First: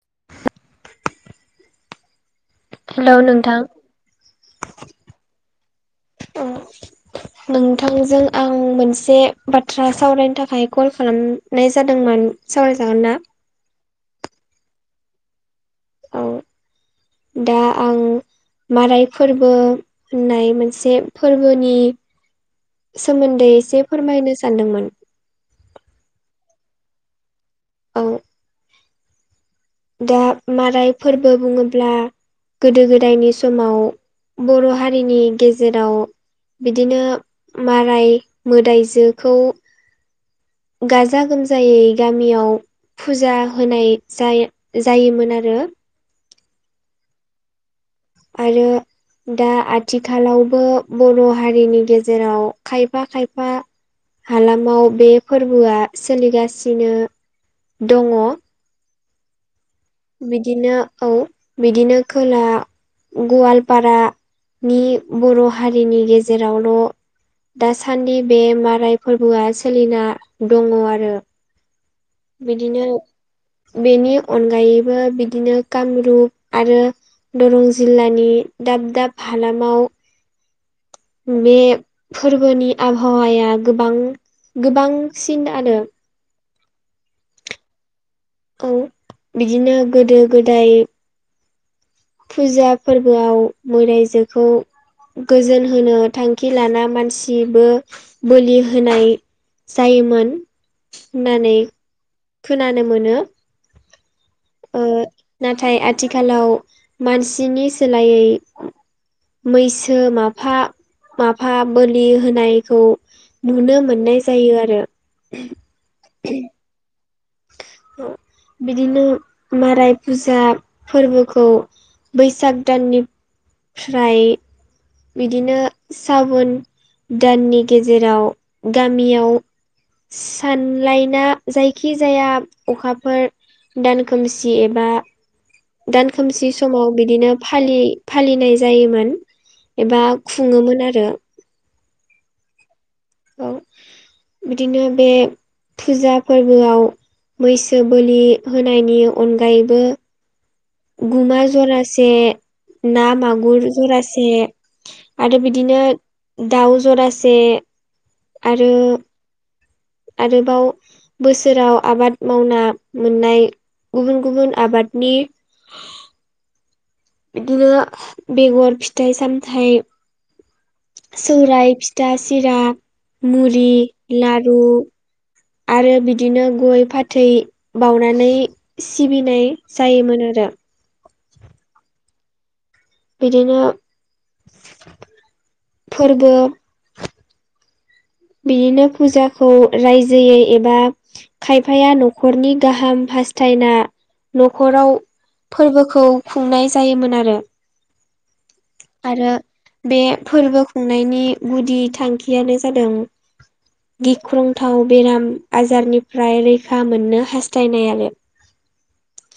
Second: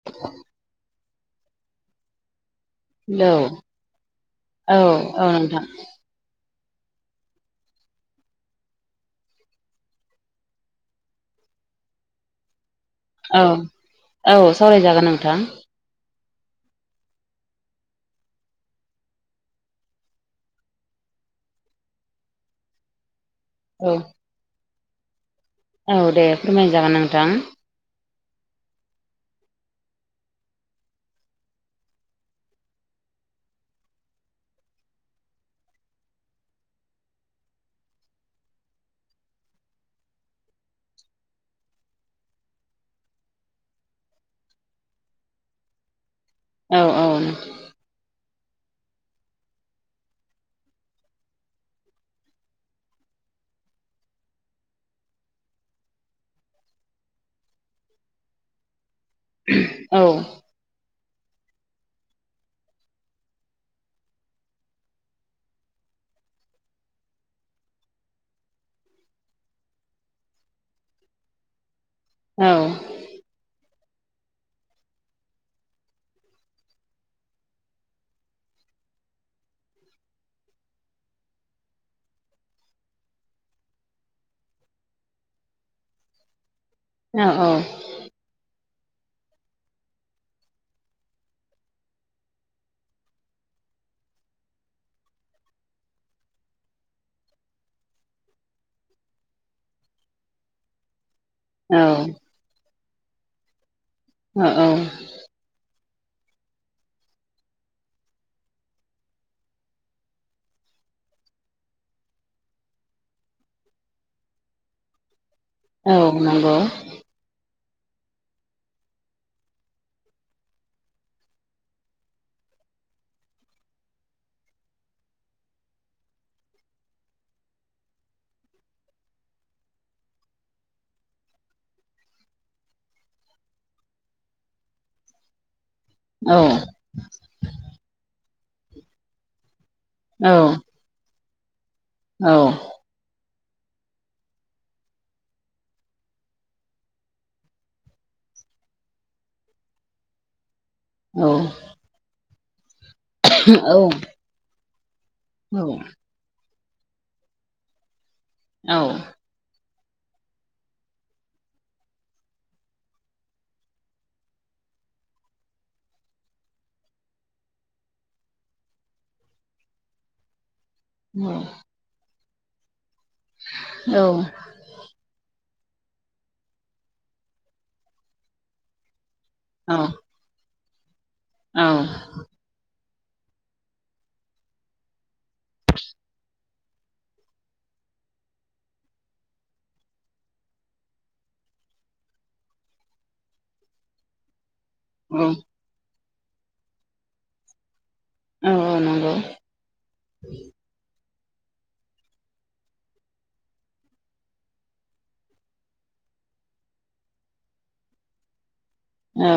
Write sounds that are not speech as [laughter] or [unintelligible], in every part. [inaudible] Hello औ औ औ नोंथां [unintelligible] नोंथांजों आं मोनसे बाथ्रा सावरायनो थाखाय कल खालाम नाय जादोंमोन सावरायजागोन ना औ औ सावरायजागोन नोंथां दा आं माराय फोरबो होननाय मोनसे फोरबोनि सोमोन्दै एसे औ फोरमायनो सानदोंमोन औ दे फोरमायनाय जागोन नोंथां औ दा माराय फोरबो बुङोब्ला गोदो गोदायनि समाव बर' हारिनि गेजेराव बिदिनो माराय मोदाइजोखौ गाजा गोमजायै गामियाव फुजा होनाय जायो जायोमोन आरो औ औ आरो दा आथिखालावबो बर' हारिनि गेजेराव खायफा खायफा हालामाव बे फोरबोआ सोलिगासिनो दङ औ बिदिनो औ बिदिनो खोला गवालपारानि बर' हारिनि गेजेरावल' दासान्दि बे माराय फोरबोआ सोलिना दङ आरो औ बिदिनो बेनि अनगायैबो बिदिनो कामरुप आरो दरं जिल्लानि दाब दाब हालामाव बे फोरबोनि आबहावाया गोबां गोबांसिन आरो औ औ औ बिदिनो गोदो गोदाय फुजा फोरबोआव मोदाइजोखौ गोजोन होनो थांखि लाना मानसिबो बोलि होनाय जायोमोन होननानै औ खोनानो मोनो अ औ ओ नाथाय आथिखालाव मानसिनि सोलायै मैसो माफा माफा बोलि होनायखौ नुनो मोननाय जायो आरो औ नंगौ बिदिनो माराय फुजा फोरबोखौ बैसाग दाननिफ्राय बिदिनो सावोन दाननि गेजेराव गामियाव सानलाइना जायखि जाया अखाफोर दानखोमसि एबा दान औ खोमसि समाव बिदिनो फालि फालिनाय जायोमोन एबा औ खुङोमोन आरो औ बिदिनो बे फुजा फोरबोआव मैसो बोलि होनायनि अनगायैबो औ गुमा जरसे ना मागुर जरसे आरो नंगौ बिदिनो दाउ जरासे आरो आरोबाव बोसोराव आबाद मावना मोननाय गुबुन गुबुन आबादनि बिदिनो बेगर फिथाइ सामथाइ औ सौराय फिथा सिरा मुरि लारु आरो बिदिनो गय फाथै बावनानै सिबिनाय जायोमोन आरो औ औ बिदिनो फोरबो बिदिनो फुजाखौ रायजोयै एबा खायफाया न'खरनि गाहाम हास्थायना न'खराव औ फोरबोखौ खुंनाय जायोमोन आरो आरो बे फोरबो खुंनायनि गुदि थांखियानो जादों गिख्रंथाव बेराम आजारनिफ्राय रैखा मोननो हास्थायनाय आरो औ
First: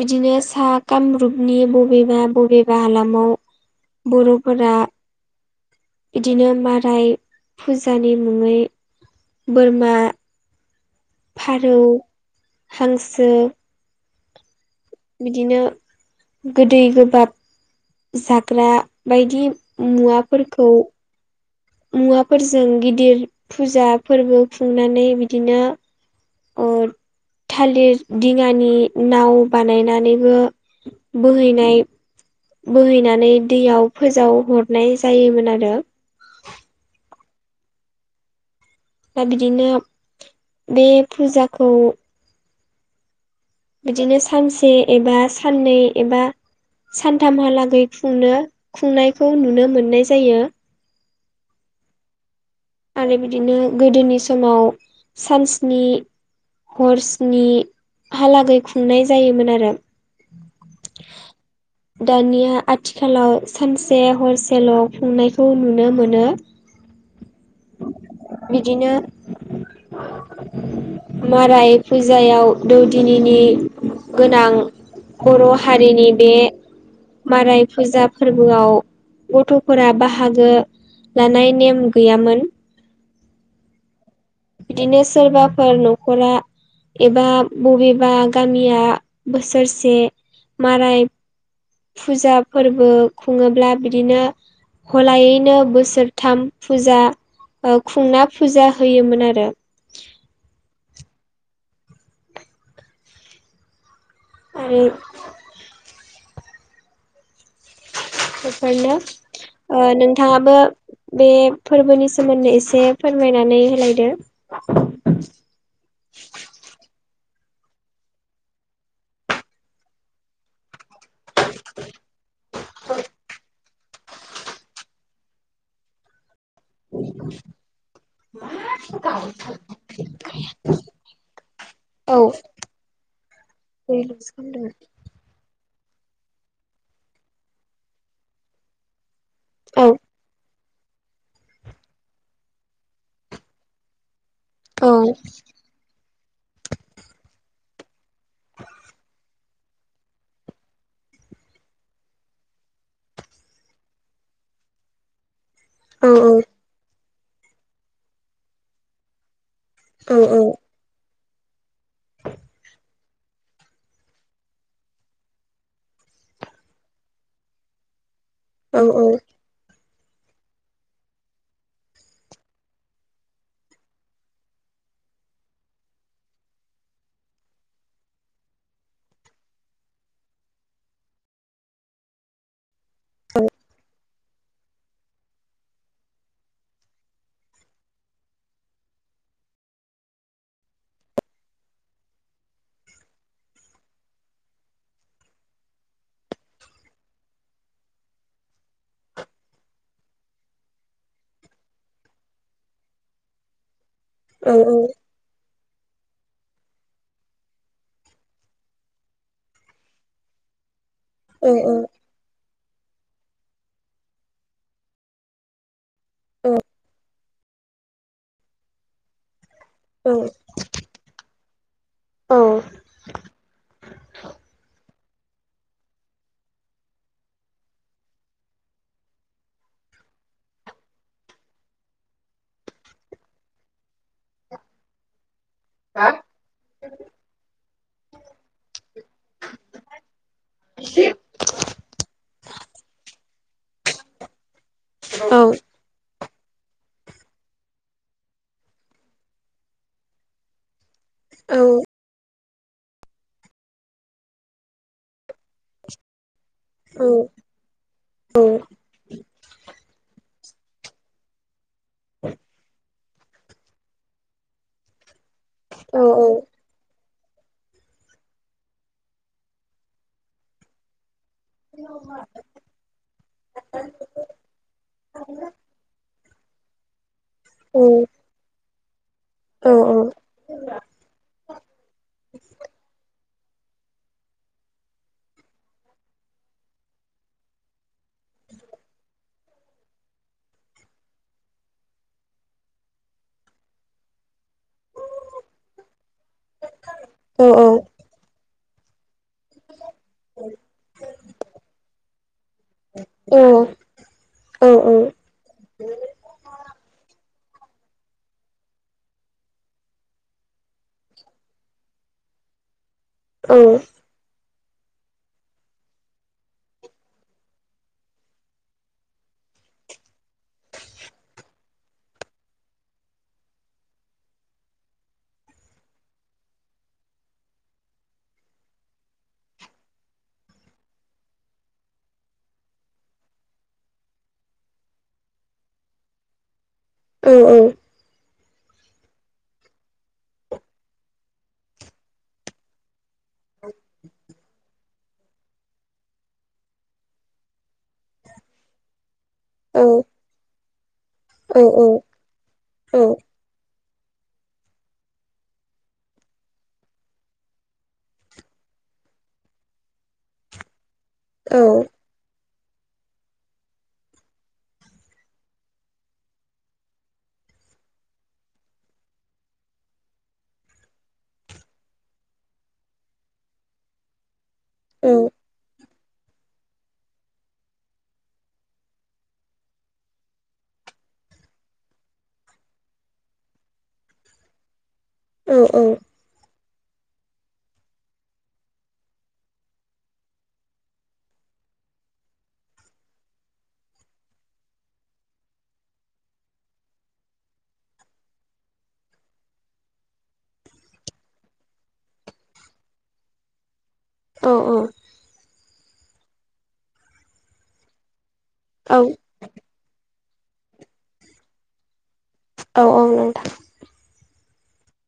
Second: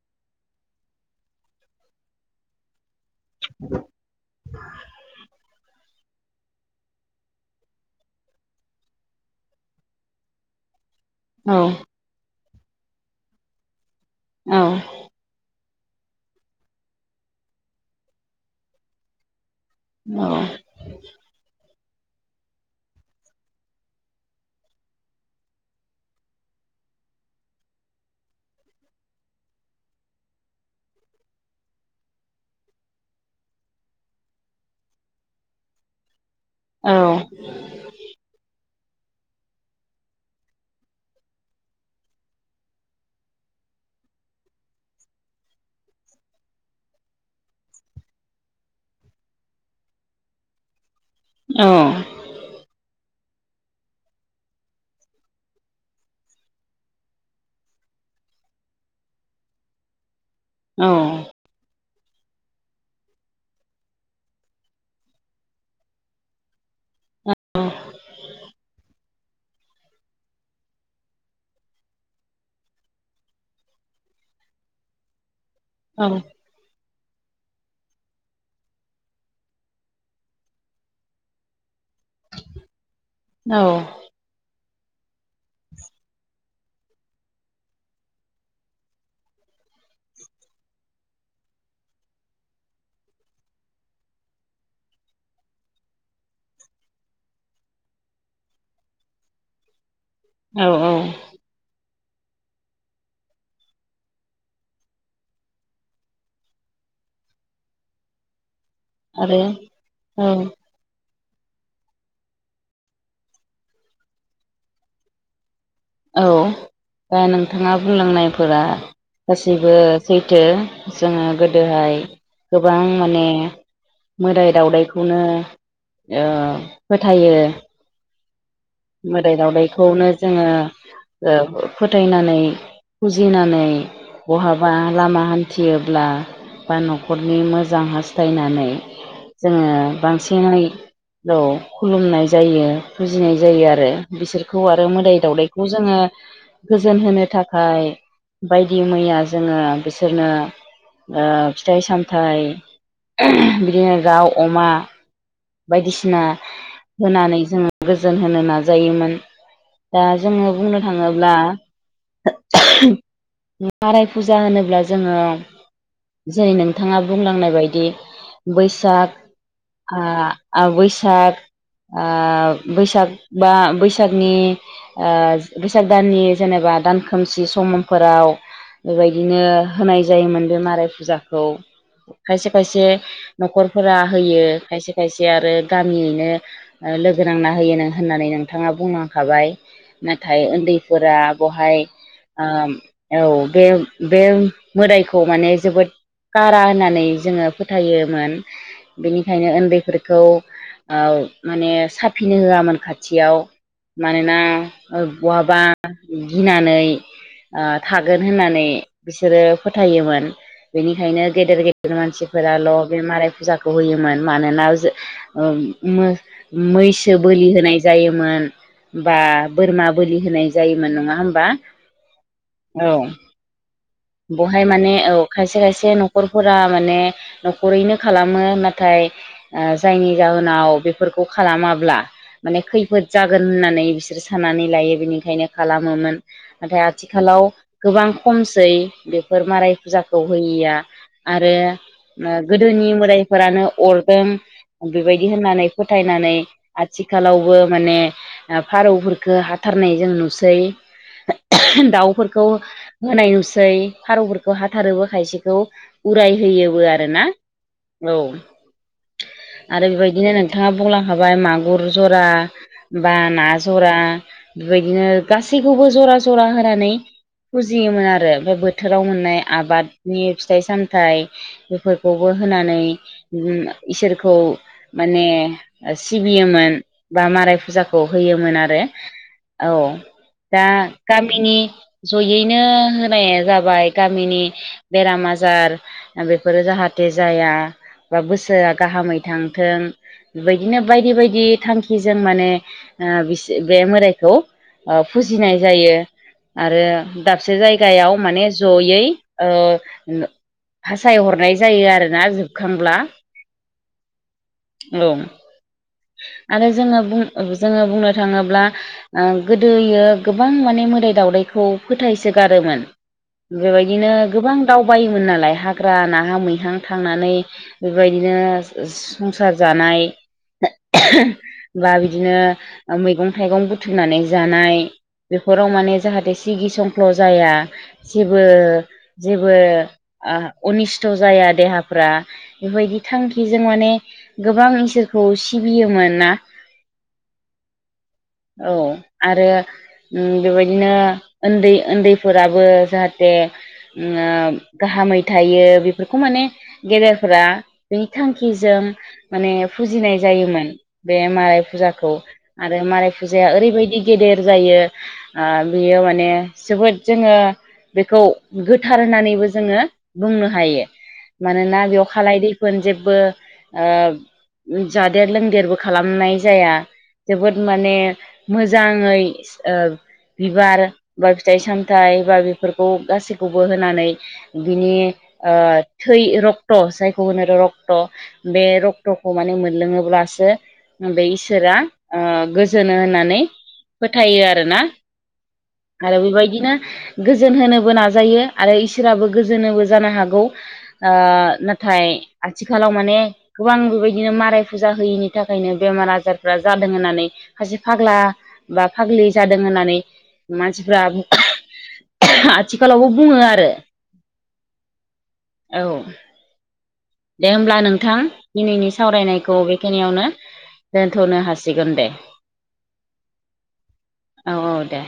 बिदिनो सा कामरुपनि बबेबा बबेबा हालामाव [inaudible] बर'फोरा बिदिनो माराय फुजानि मुङै बोरमा, फारौ, हांसो औ। बिदिनो गोदै गोबाब। जाग्रा बायदि मुवाफोरखौ मुवाफोरजों गिदिर फुजा फोरबो खुंनानै बिदिनो थालिर दिङानि नाव बानायनानैबो बोहैनाय बोहैनानै दैयाव फोजाव हरनाय जायोमोन आरो। औ। दा बिदिनो बे फुजाखौ बिदिनो सानसे एबा साननै एबा सानथामहालागै खुंनो खुंनायखौ नुनो मोननाय जायो। औ। आरो बिदिनो गोदोनि समाव सानस्नि हरस्नि हालागै खुंनाय जायोमोन आरो। औ। दानिया आथिखालाव सानसे हरसेल' खुंनायखौ नुनो मोनो। औ। बिदिनो माराय फुजायाव दौदिनिनि गोनां। बर' औ हारिनि बे माराय फुजा फोरबोआव गथ'फोरा बाहागो लानाय नेम गैयामोन। औ। बिदिनो सोरबाफोर न'खरा एबा बबेबा गामिया बोसोरसे माराय। फुजा फोरबो खुङोब्ला बिदिनो गलायैनो बोसोरथाम फुजा खुंना फुजा होयोमोन आरो। औ औ। [inaudible] बेफोरनो आरो औ नोंथाङाबो बे फोरबोनि सोमोन्दै एसे फोरमायनानै होलायदो। औ। द नोंथाङा बुंलांनायफोरा गाैबो सैथो। जोङो गोदोहाय गोबां माने मोदाय दावदायखौनो फोथायो। [unintelligible] मोदाय दावदैखौनो जोङो औ फोथायनानै फुजिनानै औ बहाबा लामा हान्थि फुथियोब्ला बा न'खरनि मोजां हास्थायनानै। जोङो बांसिनै खुलुमनाय जायो फुजिनाय जायो आरो। बिसोरखौ आरो औ मोदाय दावदायखौ जोङो गोजोन होनो थाखाय। बायदि मैया जोङो बिसोरनो फिथाइ सामथाइ बिदिनो दाउ अमा औ बायदिसिना होनानै जोङो गोजोन होनो नाजायोमोन। दा औ जोङो बुंनो थाङोब्ला। माराय फुजा होनोब्ला जोङो। जेरै नोंथाङा बुंलांनाय बायदि औ बैसाग आ बैसाग आ बैसाग बा बैसागनि बैसाग दाननि जेनेबा दान खोमसि समफोराव बेबायदिनो होनाय जायोमोन बे माराय फुजाखौ खायसे खायसे न'खरफोरा होयो खायसे खायसे आरो गामियैनो लोगो नांना होयो होननानै नोंथाङा बुंलांखाबाय नाथाय उन्दैफोरा बेहाय औ बे बे मोदायखौ माने जोबोद गारा होननानै जोङो फोथायोमोन बेनिखायनो उन्दैफोरखौ माने साफ फिनो होआमोन खाथियाव मानोना औ-औ ओ बहाबा गिनानै थागोन होननानै बिसोरो फोथायोमोन बेनिखायनो औ गेदेर गेदेर मानसिफोराल' बे माराय फुजाखौ होयोमोन मानोना मैसो बोलि होनाय जायोमोन बा बोरमा औ बोलि होनाय जायोमोन नङा होमबा औ औ बेहाय माने औ खायसे खायसे न'खरफोरा माने न'खरैनो खालामो नाथाय जायनि जाहोनाव बेफोरखौ खालामाब्ला माने खैफोद जागोन होननानै बिसोरो साननानै लायो बेनिखायनो खालामोमोन नाथाय आथिखालाव गोबां खमसै बेफोर माराय फुजाखौ होयिया आरो गोदोनि मोदायफोरानो अरदों औ बेबायदि औ होननानै फोथायनानै आथिखालावबो माने फारौफोरखो हाथारनाय जों नुसै औ दाउफोरखौ होनाय नुसै फारौफोरखौ हाथारोबो खायसेखौ उराय होयो आरोना औ आरो बेबायदिनो नोंथाङा बुंलाखाबाय मागु गुर जरा बा ना जरा बेबायदिनो गासैखौबो जरा जरा होनानै फुजियोमोन आरो ओमफ्राय बोथोराव मोननाय आबादनि फिथाइ सामथाइ बेफोरखौबो होनानै इसोरखौ माने सि योमोन बा माराय फुजाखौ होयोमोन आरो औ दा गामिनि जयैनो होनाया जाबाय गामिनि बेराम आजार बेफोरो जाहाथे जाया बा बोसोरा गाहामै थांथों बेबायदिनो बायदि बायदि थांखिजों माने बिस बे मोदायखौ फुजिनाय जायो आरो दाबसे जायगायाव माने जयै ओ भासाय हरनाय जायो आरोना होमब्ला ओं आरो जोङो जोङो बुंनो थाङोब्ला ओ गोदोयो गोबां माने मोदाय दावदैखौ फोथायसोगारोमोन बेबायदिनो गोबां दावबायोमोन नालाय हाग्रा नाहा मैहा थांनानै बेबायदिनो संसार जानाय बा बिदिनो मैगं थाइगं बुथुमनानै जानाय बेफोराव माने जाहाथे सिगि संख्ल' जाया जेबो जेबो अनिस्थ' जाया देहाफ्रा बेबायदि थांखिजों माने गोबां इसोरखौ सिबियोमोनना औ-औ औ आरो बेबायदिनो उन्दै उन्दैफोराबो जाहाथे ओ गाहामै थायो बेफोरखौ माने गेदेरफ्रा बिनि थांखिजों माने फुजिनाय जायोमोन बे माराय फुजाखौ आरो माराय फुजा जे ओरैबायदि गेदेर जायो ओ बियो माने जोबोद जोङो बेखौ गोथार होननानैबो जोङो बुंनो हायो। मानोना बेयाव खालाय दैफोन जेबो ओ जादेर लोंदेरबो खालामनाय जाया जोबोद माने मोजाङै ओ बिबार बा फिथाइ सामथाइ बा बेफोरखौ गासैखौबो होनानै बिनि ओ थै रक्त' जायखौ होनो रक्त' बे रक्त'खौ माने लोङोब्लासो बै इसोरा ओ गोजोनो होननानै फोथायो आरोना औ औ आरो बेबायदिनो गोजोन होनोबो नाजायो आरो इसोराबो गोजोनोबो जानो हागौ ओ नाथाय आथिखालाव माने गोबां बेबायदिनो माराय फुजा होयिनि थाखायनो बेमार आजारफ्रा जादों होननानै सासे फाग्ला बा फाग्लि जादों होननानै मानसिफ्रा आथिखालावबो बुङो आरो औ दे होमब्ला नोंथां दिनैनि सावरायनायखौ बेखिनियावनो दोनथ'नो हासिगोन दे औ औ नोंथां औ औ दे